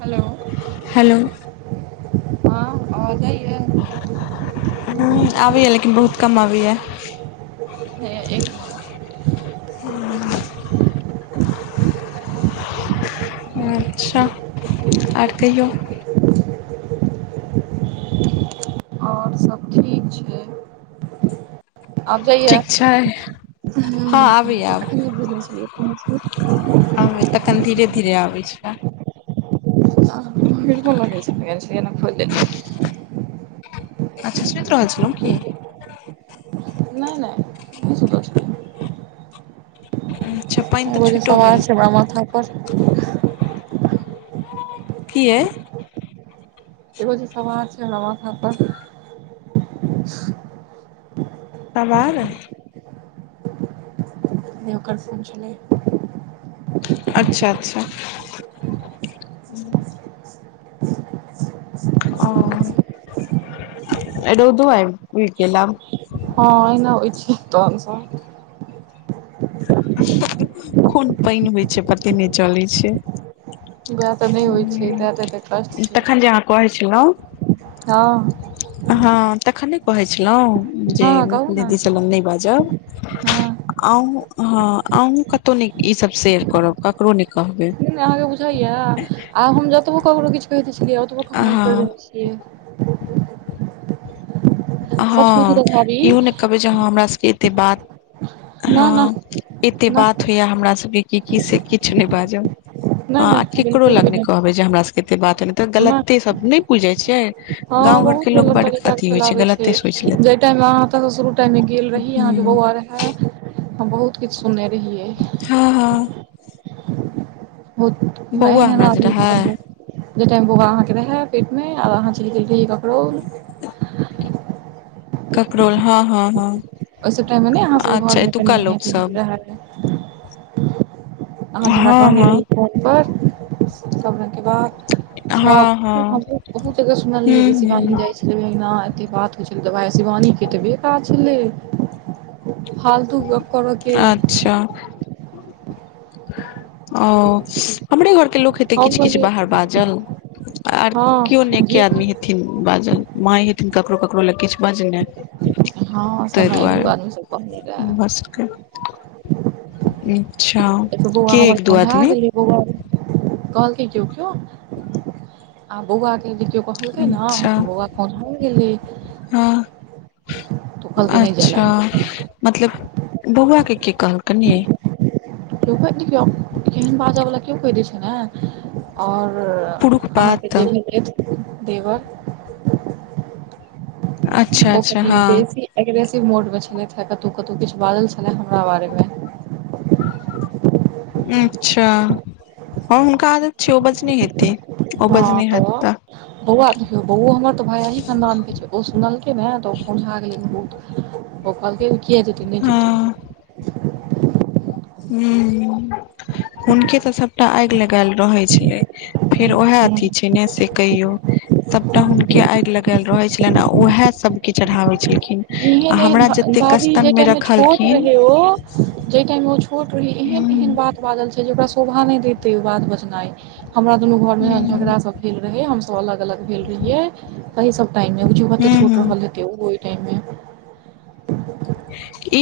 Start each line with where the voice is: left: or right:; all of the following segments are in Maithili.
right: हेलो,
left: हेलो
right: हँ, आ‌वाज जाइए?
left: ह आबैया लेकिन बहुत कम अबैएा
right: ह एक मिनट
left: अच्छा आर कहियौ।
right: आओर सब आबैय
left: ठीक छै हँ आबैया
right: अखने बुझने छलिये
left: अबै तखन धीरे- धीरे आबै छै।
right: [inaudible]
left: अच्छा सुइत रहल छलौं की?
right: नै- नै, नै सुतल छलौं।
left: उ [inaudible]
right: एगो जे सवार छै हमरा माथा पर।
left: किए।
right: एगो जे सवार छै हमरा माथा पर।
left: सवार।
right: नै ओकर फोन छलै।
left: अच्छा- अच्छा। हूं।
right: [inaudible]
left: ओ अय रौदौ अय उगिऽ गेल आब।
right: हँ अहिना हो छै, तहन सऽ।
left: खुन पाइन होइ छै, पते नहि चलैत छै।
right: वएह तऽ नहि होइ छै तैं तऽ एते कष्ट
left: ह
right: छै
left: तखन जे अहाँ कहै छलहुँ।
right: हँ।
left: हँ तखैन नै कहै छलहुँ जे
right: हँ कहू ने
left: दीदीसँ सब लग नहि बाजब।
right: हँ
left: अहूं ह अहूं कतहु नै इ सब शेयर करब। ककरो नहि कहबै।
right: आब हम जतबो ककरो किछु कहैत छलियै, ओतबो कहनाइ छोड़ि
left: हँ
right: देने छियै। सच पूछू
left: हँ
right: तऽ भाभी
left: इहो ने कहबै जे हमरा सबके एते बात
right: ना
left: ह
right: ना
left: एते
right: न
left: बात होइया हमरा सबके की कि से किछु नहि बाजब। ह
right: नहि
left: आ
right: नहि
left: केकरो
right: बिलकुल
left: लग
right: भी
left: ने
right: नहि
left: कहबै जे हमरा सबके एते बात ह त
right: नहि
left: गलते सब नहि बुझै छियै।
right: हँ
left: गाँव
right: बहुत
left: घरके लोक
right: गलत
left: बड
right: तरीका के
left: अथी होइ
right: फैलाबे छै।
left: गलते सोचि लेत
right: जाहि टाइम अहाँ शुरू टाइम मे गेल रही, अहाँके
left: हूँ
right: बौआ रहै। हम बहुत किछु सुनने रहियै।
left: हँ- हँ।
right: बहुत हमरा
left: बौआ
right: एहेन-एहेन
left: जे
right: आदमी
left: रहै
right: कहलक। जे टाइम बोआा अहाँके रहै पेट में, आ अहाँ चएल गेल रहियै ककड़ोल।
left: कपड़ोल हँ- हँ -हँ।
right: ओहिसभ टाइम में नहि अहाँ सबके
left: अच्छा
right: घर में
left: एतुका
right: कनि- मनि
left: लोक
right: अथी
left: सब
right: रहै। आहां जे हमरा
left: हँ
right: कहने
left: हँ
right: रही फोन पर सब रंग के बात। सब
left: हँ हँ
right: हमहु बहुत जगह सुनलिये
left: हूँ
right: जे शिवानी
left: हूँ
right: जाइ छै। अना एते बात होइ छलै तऽ भाइ शिवानी के एतेब काज छलै। फालतू गप करऽ के
left: अच्छा! ओ हमरे घर के लोक हेतै
right: हम
left: किछ- किछ
right: पहिले
left: बाहर बाजल। आर केओ नय
right: हँ
left: एके
right: जे कि
left: आदमी हेत हथिन बाजल मांये, हेथिन ककरो- ककरो लग किछु बजने।
right: हँ से
left: तहि
right: हमरा एक दू आदमी सब कहने
left: दुआरे भ
right: रहे
left: सकये। अच्छा
right: त बउआ
left: के
right: हमर
left: एक दू
right: खोंउजा
left: आदमी
right: गेलय। बौआ रे, कहल के कयो - कयो, आ बौआके जै कयो कह कहलके न,
left: अच्छा
right: त बौआ खोंउजाये गेलय।
left: हं
right: कहलकै नहि जाय
left: अच्छा।
right: लए
left: मतलब, बौआ के कहलकनि ये।
right: [unintelligible] एहन बाजबला केओ कहय दय छै ने। और
left: पुरुख
right: अहाँके
left: पात
right: जे भेटलेत देवर।
left: अच्छा
right: ओ
left: अच्छा
right: कनी
left: हँ
right: बेसी एग्रेसिव मोड में छलैहत हे, कतौ- कतौ किछ बाजल छलै हमरा बारे में।
left: [inaudible] अच्छा, हं हुनका आदत छै उ बजने हेतय।
right: हं त। बौआ देखियौ बौओ हमर त अही ही खानदान के छै, ओ सुनलकय ने, त ओ खोंउजा गेलैय बहुत।
left: [inaudible]
right: ओ कहलके, किये जेतय, नय जेतय।
left: हँ हुं हुनके त सभटा आगि लगेल रहय छय। फेर उयेह अथी छै ने से। कहियो, सबटा हुनके आगि लगेल रहे छलनि, आ उऐह सब के चढ़ाबे छलखिन। आ
right: ऐहन-
left: हमरा
right: ऐहन
left: जते
right: बाजि,
left: कस्तन
right: जय
left: मे
right: टाइम में छोट
left: रखलखिन
right: रहय ओ। जाहि टाइम ओ छोट रहय, एहन -एहन
left: हू
right: बात। बाजल छै, जे ओकरा शोभा नय देते, ओ बात बचनाइ, हमरा दुनू घर में झगड़ा सब भेल रहय, हमसब अलग- अलग भेल रहिये। तहि सभ टाइममे, बुजहु कते छोट
left: हू
right: रहल हेतै, ओ ओहि टाइम में।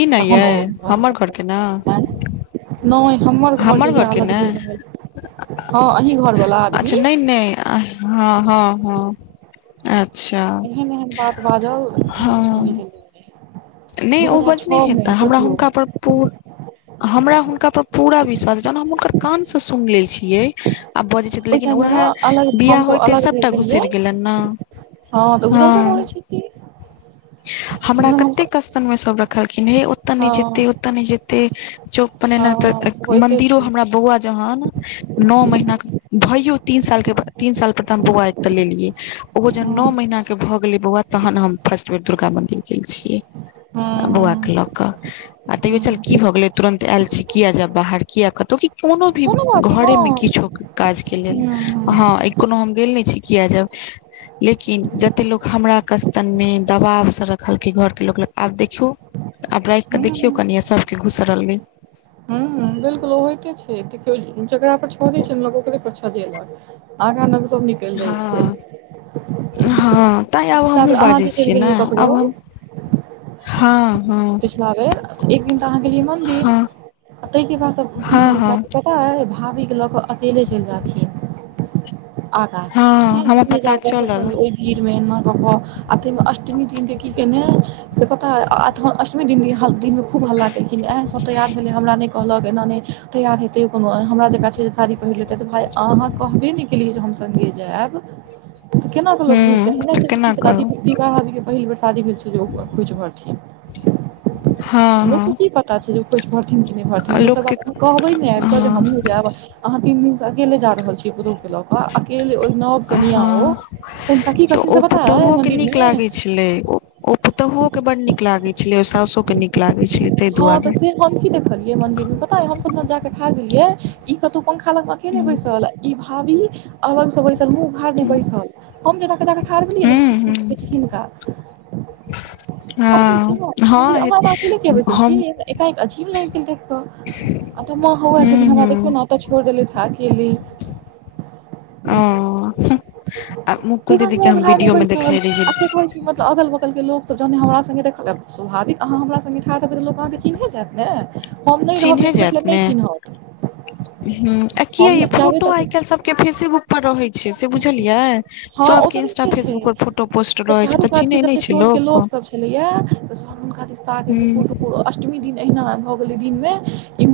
left: ई ने
right: तहन
left: यै
right: ओ
left: हमर घर के ने
right: आंय नहि हमर घर जहिया अलग भेल रहय, हँ अही घर वाला आदमी।
left: आ हँ -हँ- हँ। अच्छा
right: एहन एहन बात बाजल जे किछु
left: हँ।
right: कहैके लेल नहि
left: नहि
right: दू
left: ओ
right: हजार छओ
left: बजने
right: मे
left: हेता, हमरा
right: सोचियौ
left: हुनका
right: ओहि
left: पर पू हमरा हुनका पर पूरा विश्वास अय, जखन हम हुनकर कान स सुन ले छिय। आब बजे छथि, लेकिन
right: टाइम मे ने
left: उऐह
right: अलग
left: बियाह
right: हमसभ
left: होइते,
right: अलग भेल
left: सभटा
right: रहियै
left: घुसरि गेलनि न।
right: हँ तऽ गुजरबे
left: हँ
right: करै छथिन
left: हमरा क
right: तखन
left: एते
right: हमसभ
left: कस्तन मे सब रखलखिन, हे ओतऽ नहि जेते
right: हँ
left: ओतऽ नहि जेते। चौक प ऐना त
right: हँ होइते
left: मंदिरो,
right: छै
left: हमरा बौआ जहन न महीना के भैयो तीन साल के बा, तीन साल पर तऽ हम बौआ अत लेल ऐह, ओ जहन
right: हँ
left: न महीना के भऽ गेलै बौआ तहन हम फर्स्ट बेर, दुर्गा मन्दिर गेल छिय।
right: हँ
left: बौआ के
right: हँ
left: लक, आ तैयो चल की
right: हँ
left: भऽ गेलै, तुरन्त आयल छी किये जेब बाहर किया कतहु की कोनो भी
right: बात
left: घरे में,
right: नहि
left: किछु काज के लेल हँ कोनो हम गेल नहि छी किये जेब लेकिन जते लोग हमरा कस्तन में, दबाव स रखल के घर के लोग लग आब देखियौ, आब राखिक देखियौ,
right: हँ
left: कनि आ सबके घुसरल गै।
right: हुं, बिलकुल ओ होइते छै, देखियौ जेकरा पर छजै छै न, लोक ओकरे पर छजेलक। आह खना क सबनी।
left: हँ- हँ। तैँ आब
right: पिछला
left: हमहहुँ
right: बेर अहाँ
left: बाजै
right: जे चलि
left: छियै ने
right: गेलियै ककरो
left: आब हम हँ।
right: पिछला बेर एक दिन त अहाँ गेलियै मंदिर
left: हँ
right: आ ताहि के बाद सब की के
left: हँ
right: ल चाह।
left: हँ
right: पता अई भाभी के लऽ कऽ अकेले चल जाथिन। आगा।
left: हँ हमरा पता चलल
right: [unintelligible] भिर मे ना अष्टमी दिन के की केने है से पता अई। दशमी दिन ह दिनमे खूब हल्ला केलखिन एह सब तऽ यार भेलै हमरा नई। कहलक एना नहि तैयार हेतय कोनो हमरा जेकाँ छै साड़ी पहिरल। किया तऽ आनअ कहबे नहि केलियै जे हम सङ्गे जायब तऽ केनाकऽ लोक बुझतै
left: हूँ तऽ
right: हमरासके
left: केना
right: की पता
left: कहू
right: विवाहीक पहिल बेर शादी भेल छै जे ओ खोइच भरथिन
left: हँ
right: लोककेँ की पता छै जे ओ खोज भरथिन कि नहि भरथिन आ
left: हँ
right: दोसर
left: लोकके
right: बात अहाँ कहबै ने नहि आबि कऽ जे
left: हँ
right: हमहूँ जायब अहाँ तीन दिन से अकेले जा रहल छीयै पुतहु के लऽ क अकेल ओहि न कनिया ओ
left: हँ
right: हुनका की करथिन से पता अई मन्दिरमे
left: की लै ओ। ओ पुतोहु के बड नीक न लागै छलै ओ सासो के नीक लागै छल तई
right: हँ
left: दुआरे
right: जाक ठा गेलियै ई कतौ पंखा लगमेखे नहि
left: हूँ
right: बैसल ई भावी अलग से बैसल मुँह उघारने
left: हूँ
right: बैसल हम जेनाके ठाढ़ भेलिए न
left: हँ हँ
right: - त।
left: हँ
right: अखिले के बैसल छी एकाएक अजीब लागि गेल देख क। अ तऽ म हआ छथि
left: हूँ
right: दिन हमरा देखिय
left: हूँ
right: नेतऽ छोड़ देलैथ अकेले।
left: ओ आ मुकुल
right: पूरा
left: दीदी
right: म
left: के हम
right: घाय
left: वीडियो
right: नहिबै
left: मे
right: सल
left: देखने रहियै
right: कह मतलब अगल बगल के लोक सब जहने हमरा संगे देखल स्वभाविक अहाँ हमरा संगे। अहाँकेँ चिन्हे जायत ने हम नहि रहब एक पोट ल नहि चिन्हत।
left: हूं आ किया
right: हम
left: की
right: जाबे
left: फोटो
right: तक
left: आइ काल्हि सबके फेसेबुक पर रहैत छै से बुझलियै।
right: हँ ओ
left: सबके
right: तऽ
left: इंस्टा
right: रहते
left: फेसबुक
right: छै
left: पर फोटो पोस्ट
right: से
left: रहै छै तऽ
right: चारूकात के
left: चिन्है नहि
right: जे
left: छै
right: टोल के लोक
left: हूँ
right: सब छलै या से सब। हुनकादिस्ताके टुकुर टुकुर अष्टमी दिन एहिना भऽ गेलै दिनमे।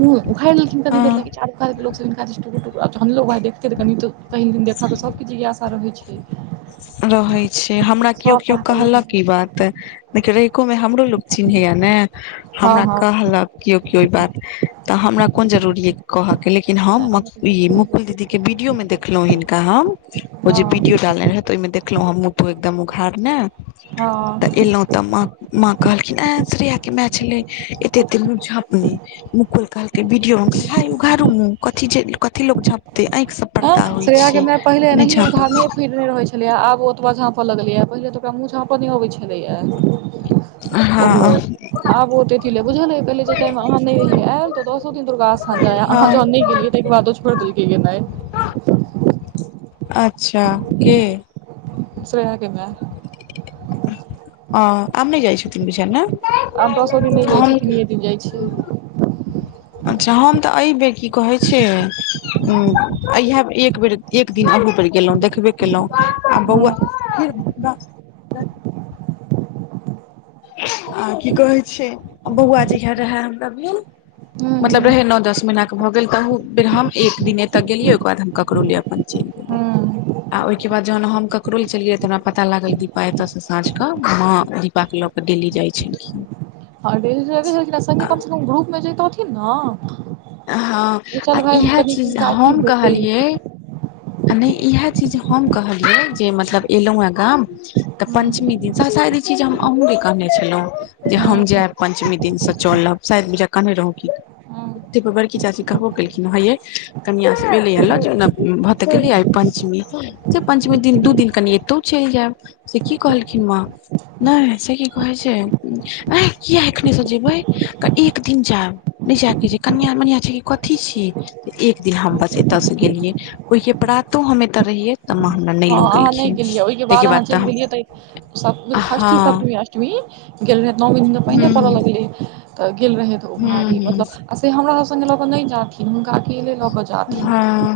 right: मुंह उघाइर लेलखिन कनी
left: हँ
right: देर लै की चारूकात के लोक सब हिनका दिस टुकुर-टुकुर। देखतै तऽ कनि त कहीं दिन देखऽके सबकेु जिज्ञासा रहैत छै।
left: रहै छै हमरा केओ
right: सभ
left: केओ
right: पागल
left: कहलक
right: लगलै
left: ई बात देखिन। एको मे हमरो लोग चिन्हैया ने
right: हँ
left: हमरा
right: हँ
left: कहलक कियो कियो इ बात तऽ हमरा कोन जरूरी कहय के लेकिन हम ई मुकुल दीदी के वीडियो मे देख देखलहु हिनका हम ओ जे
right: हँ
left: वीडियो डालने रहै तऽ ओहिमे देखलहुं हम मुँह तू एकदम उघाड़ने
right: हँ
left: तऽ एलहुँ तऽ माँ कहलखिन ए श्रया के मैय छलै। कते मुंह झपने। मुकुल कहलके विडियो में हई उघारू मुंह कथी छै लोग झाँपते आँखि सब पर्दा
right: हँ
left: होइ
right: श्रेया के
left: छै
right: मैया पहिलो
left: नहि
right: एनाहे
left: झाँपब
right: उचारने फीरथीन। छलेा आब ओतबा झाँप लगलेएा पहिल तऽक मुंह झाँं नहि अबे छलेया। ओ
left: हँ
right: आबतेीे बुझल पे जेटाइ अह रहि आयल तऽ दसो दिन ता। साँझा आा अहाँ
left: हँ
right: जहन नै गेलिए तई के बाद ओ छोर देलके गेनाई-
left: अच्छा के।
right: श्रया के मेअ।
left: ह आब नहि जाइ छथिन न बुझाया न।
right: आब दसो दिन नै जाइ छै तीनयै दिन जाइ छै।
left: अच्छा हम तऽ ए बेेर की कहै छै, उम्म एहयै बेर एक बेर एक दिन एहि पर गेलौ देखबे केलौ आ
right: हँ।
left: बौआ हें रे बा आ की कहै छै बौआ जहिया रहै हमरा भेल
right: हूँ
left: मतलब
right: हूँ
left: रहे नौ-दस महीना के भऽ गेल तहू बेर हम एक दिन ऐता गेलियै ओय के बाद हम ककरो लिए अपन चैल गेलौ।
right: हूँ
left: आ ओयके बाद जहन हम ककरोल चलिये तऽ हमरा पता लागल दीपा एतय से साँझ के मां दीपा के ल क दिल्ली जाइ छलखिन।
right: आ डेली [unintelligible] संगे कम से कम ग्रुप मे जते थिन नै।
left: हँ
right: जे
left: आ
right: चल भाय
left: इएह
right: कनि
left: चीज
right: हुनका अथी
left: हम
right: हौते
left: कहलियै आ नै इहे चीज हम कहलियै जे मतलब एलौ यै गाम तऽ
right: हूँ
left: पञ्चमी दिन स सायद ई चीज हम अहूँ के कहने छलौ जे हम
right: हूँ
left: जायब पञ्चमी दिनसँ चलब शायद ज कहने रहो की
right: हूँ
left: तै पर बड़की चाची कहबो केलखिन हां यै कनिया सब ऐलै यै ल जाउ नै भै तऽ गेलिए पञ्चमी से पञ्चमी दिन दू दिन कनि एतो चल जायब। से की कहलखिन मां नै से की कहै छै ऐ किया एखने से जेबै त एक दिन जायब। नै जाके छै, कनिया-मनिया छीयै की कथी छी, एक दिन हम बस एत्ता से गेलियै। ओय के प्रातो हम एत्ता रहियै। तऽ माँ हमरा नहि
right: हां
left: लऽ
right: अहाँ नै
left: गेलखिन
right: गेलियै, ओयके
left: ताहिके
right: बाद अहाँ चैल
left: तऽ
right: गेलियै त सप्त,
left: हम
right: खष्ठी,
left: हँ
right: सप्तमी अस्ट मी गेल रहै तै नवीं दिना तऽ पाइने पड़य
left: ह्म
right: लागलै त गेल रहै तऽ ओ भाभी
left: ह्म ह्म
right: मतलब से हमरा सब संगे ल के नै जाथिन हुनका अकेले ल के जा
left: हां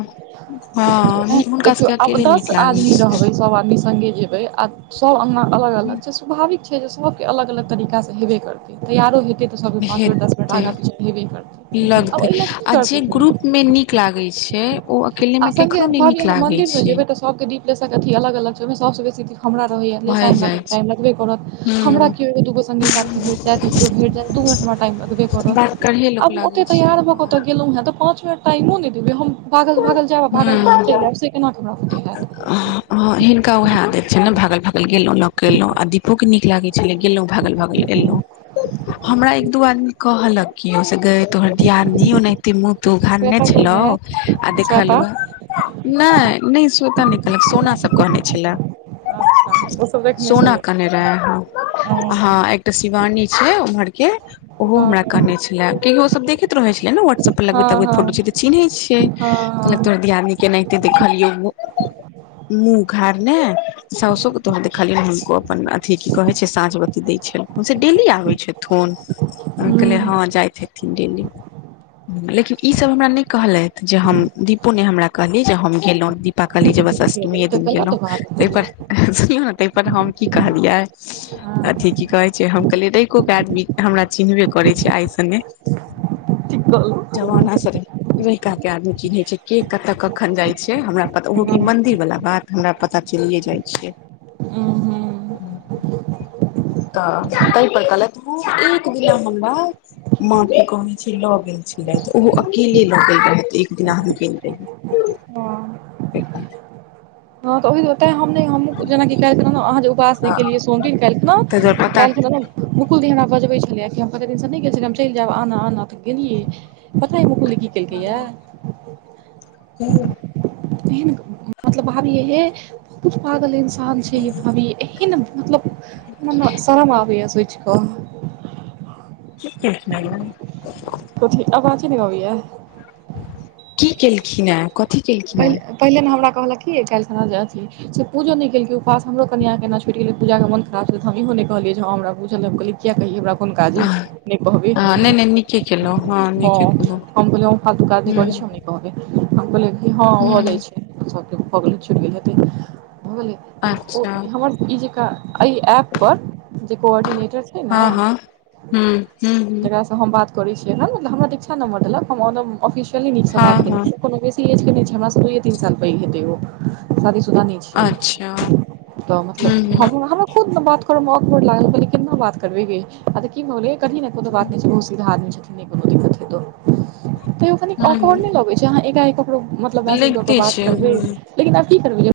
left: हां निक हुनका सबके अकेले नीक
right: स
left: लागै
right: आदमी
left: छै
right: रहबै, सब आदमी संगे जेबै आ सब अंगना अलग-अलग छै, स्वभाविक छै जे सबके अलग-अलग तरीका से हेबे करतै, तैयारो हेतै त सबके पाँच मिनट दस मिनट
left: हेतै
right: आगाँ पीछा हेबे करतै, आब ओय लए की करतै
left: लागे छै ओ अकेले
right: आ
left: में
right: संगे
left: कखनो नै
right: भाभी
left: नीक
right: अहाँ
left: लागे
right: मन्दिर
left: छै।
right: जेबै तऽ सबके दीप लेसे के अथी अलग-अलग छै, ओयमे सबसँ बेसी त हमरा रहय यै लेसा
left: भए
right: में हमरा
left: जाइ
right: कनि
left: छै
right: टाइम लगबै करत, हमरा
left: ह
right: कीयो एगो-दूगो संगी साथी भेट कियाकि कियो भेट जायत दू मिनट हमरा टाइम लगबे
left: बात
right: करत,
left: करहे लोक
right: आब हम ओते
left: लागै छै
right: तैयार भ ओता
left: हँ
right: गेलहो हें त पांच मिनट टाइमो नै देबै हम भागल-भागल जायब आ भागल-भागल चैल ऐब से केना के हमरा सबके हैत।
left: हां-हां हिनका वैह आदत छै नै भागल-भागल गेलों ल क एलों आ दीपो के नीक लागे छले गेलौं भागल-भागल एलौं, हमरा एक दू आदमी कहलक की हे से गै तोहर दियादनी ओन्हते मुँह-तुंह उघारने
right: श्वेता
left: छलौ
right: कहने हैत
left: आ देखलो
right: श्वेता
left: नै-नै स्वता नै कहलक सोना सब कहने छले।
right: अच्छा ओ सब देखने
left: सोना
right: छलै
left: कहने रहे
right: हँ
left: हां-हां एक एकटा शिवानी छै उम्हर के ओहो
right: हँ
left: हमरा कहने छले कियाकि ओ सब देखैत रहे छले नै उम्हर सब पर
right: हँ
left: लगबै-तगबै
right: हँ
left: फोटो छै त चिन्है छियै,
right: हँ
left: कहलक
right: हँ,
left: तोहर दियादनी के एनाहिते देखलियै एगो मुँह उघारने सउसो के तोहर देखलियौ हूनको अपन अथी की कहे छै साँझ बत्ती दै छल। हां से डेली आबै छथुन अ कहलियै
right: हुँ
left: हां जाइत हेथीन डेली। लेकिन ई सब हमरा नै कहलैथ जे हम दीपो नै हमरा कहलै जे हम गेलौ रहे दीप पा कहलीए जे बस
right: देखियौ
left: अष्टमीए दिन
right: तऽ ई तऽ
left: गेलो
right: गलत बात
left: तै
right: भेलै
left: पर सुनियौ नै तै पर हम की कहलियै
right: हँ
left: अथी की कहै छै हम कहलियै रैकोे के आदमी हमरा चिन्हबे करै छै आइ से नै
right: चिकल
left: जमाना से रहे रहिका में। के आदमी चिन्है छै, के कत कखन जाय छै, हमरा पता ओहो की
right: हँ
left: मंदिर वाला बात हमरा पता चलिए जाय छै।
right: उं हुं।
left: तऽ तहि पर कहलक उ एक दिना हमरा माँ के कहने छै लऽ गेल छै राति, ओहो अकेले ल गेल रहे। एक दिना हम गेल
right: हँ
left: रही।
right: हँ तऽ ओहि दुआरे तइं हम नहि हमहूं। जेनि कालहि अहाँ जे उपास के लिए सोमदिन काल्हिखेना
left: दुआरे
right: तऽ हम
left: पता
right: कल्हिखिना नऽ मुकुल दी हमरा बजबै छलै, कि हम कते दिनसँ नहि गेल छलियै, हम चलि जायब आने- आने त गेलियै। पतायै मुकुल दी की केलकैया हे।
left: कि?
right: एहन ग भाभी हे बहुत पागल इन्सान छै, ये भाभी एहेन मतलब हमरा शरम आबैये सोचि कऽ।
left: कि केलखिन यै?
right: कथि आवाजे नै अबैया।
left: की केलखिन हे, कथी केलखिन हे।
right: पहिले पहिले हमरा कहलक कि जे काल्हिखना जे अथी। से पूजो नहि केलकै उपास हमर कनियांके केना छुटि गेलै, पूजा के मन खराब छलै, तऽ हम इहो नहि कहलियै हँ हमरा बुझल रहै हम कहलै किया कहिये हमरा कोन काजे नै कहबे।
left: नै-नै निके केलहु।
right: ह हम कहलिये हम फालतू काज नै
left: हूँ
right: करै छी, हम नै हम कहलिये है भऽ जाइ
left: हूँ
right: छै, भऽ गेल छुटि गेल हेते भऽ गेले।
left: अच्छा!
right: ई जेका एहि ऐप पर, जे कोऑर्डिनेटर छै ने
left: हू -हूं -हूं।
right: तऽ हम बात करै छियै हन हमरा इच्छा नम्बर देलक, हम ओदम ऑफिशियली नीकसँ
left: हँ
right: बात केने
left: हँ
right: छियै। कोनो बेसी एज के नहि छै, हमरा से दूये -तीन साल पैघ हेतै ओ शादीशुदा नै छै,
left: अच्छा
right: तऽ
left: हूँ
right: मतलब
left: हूँ
right: हम-हमरा खुद ने बात करै में आकवाड लागल हम कहलिये केना बात करबे गे, आ तऽ की भऽ गेलै की ने को बात नहि छै बहुत सीधा आदमी छथिन। नहि कोनो दिक्कत हेतो त कनि
left: हूँ
right: आकवाड नै
left: हूँ
right: लगे छै, आहा एकाएक ककरो मत लब मैसेज कऽ के
left: लगिते
right: बात
left: छै
right: करबै,
left: हूँ
right: लेकिन आब की करबै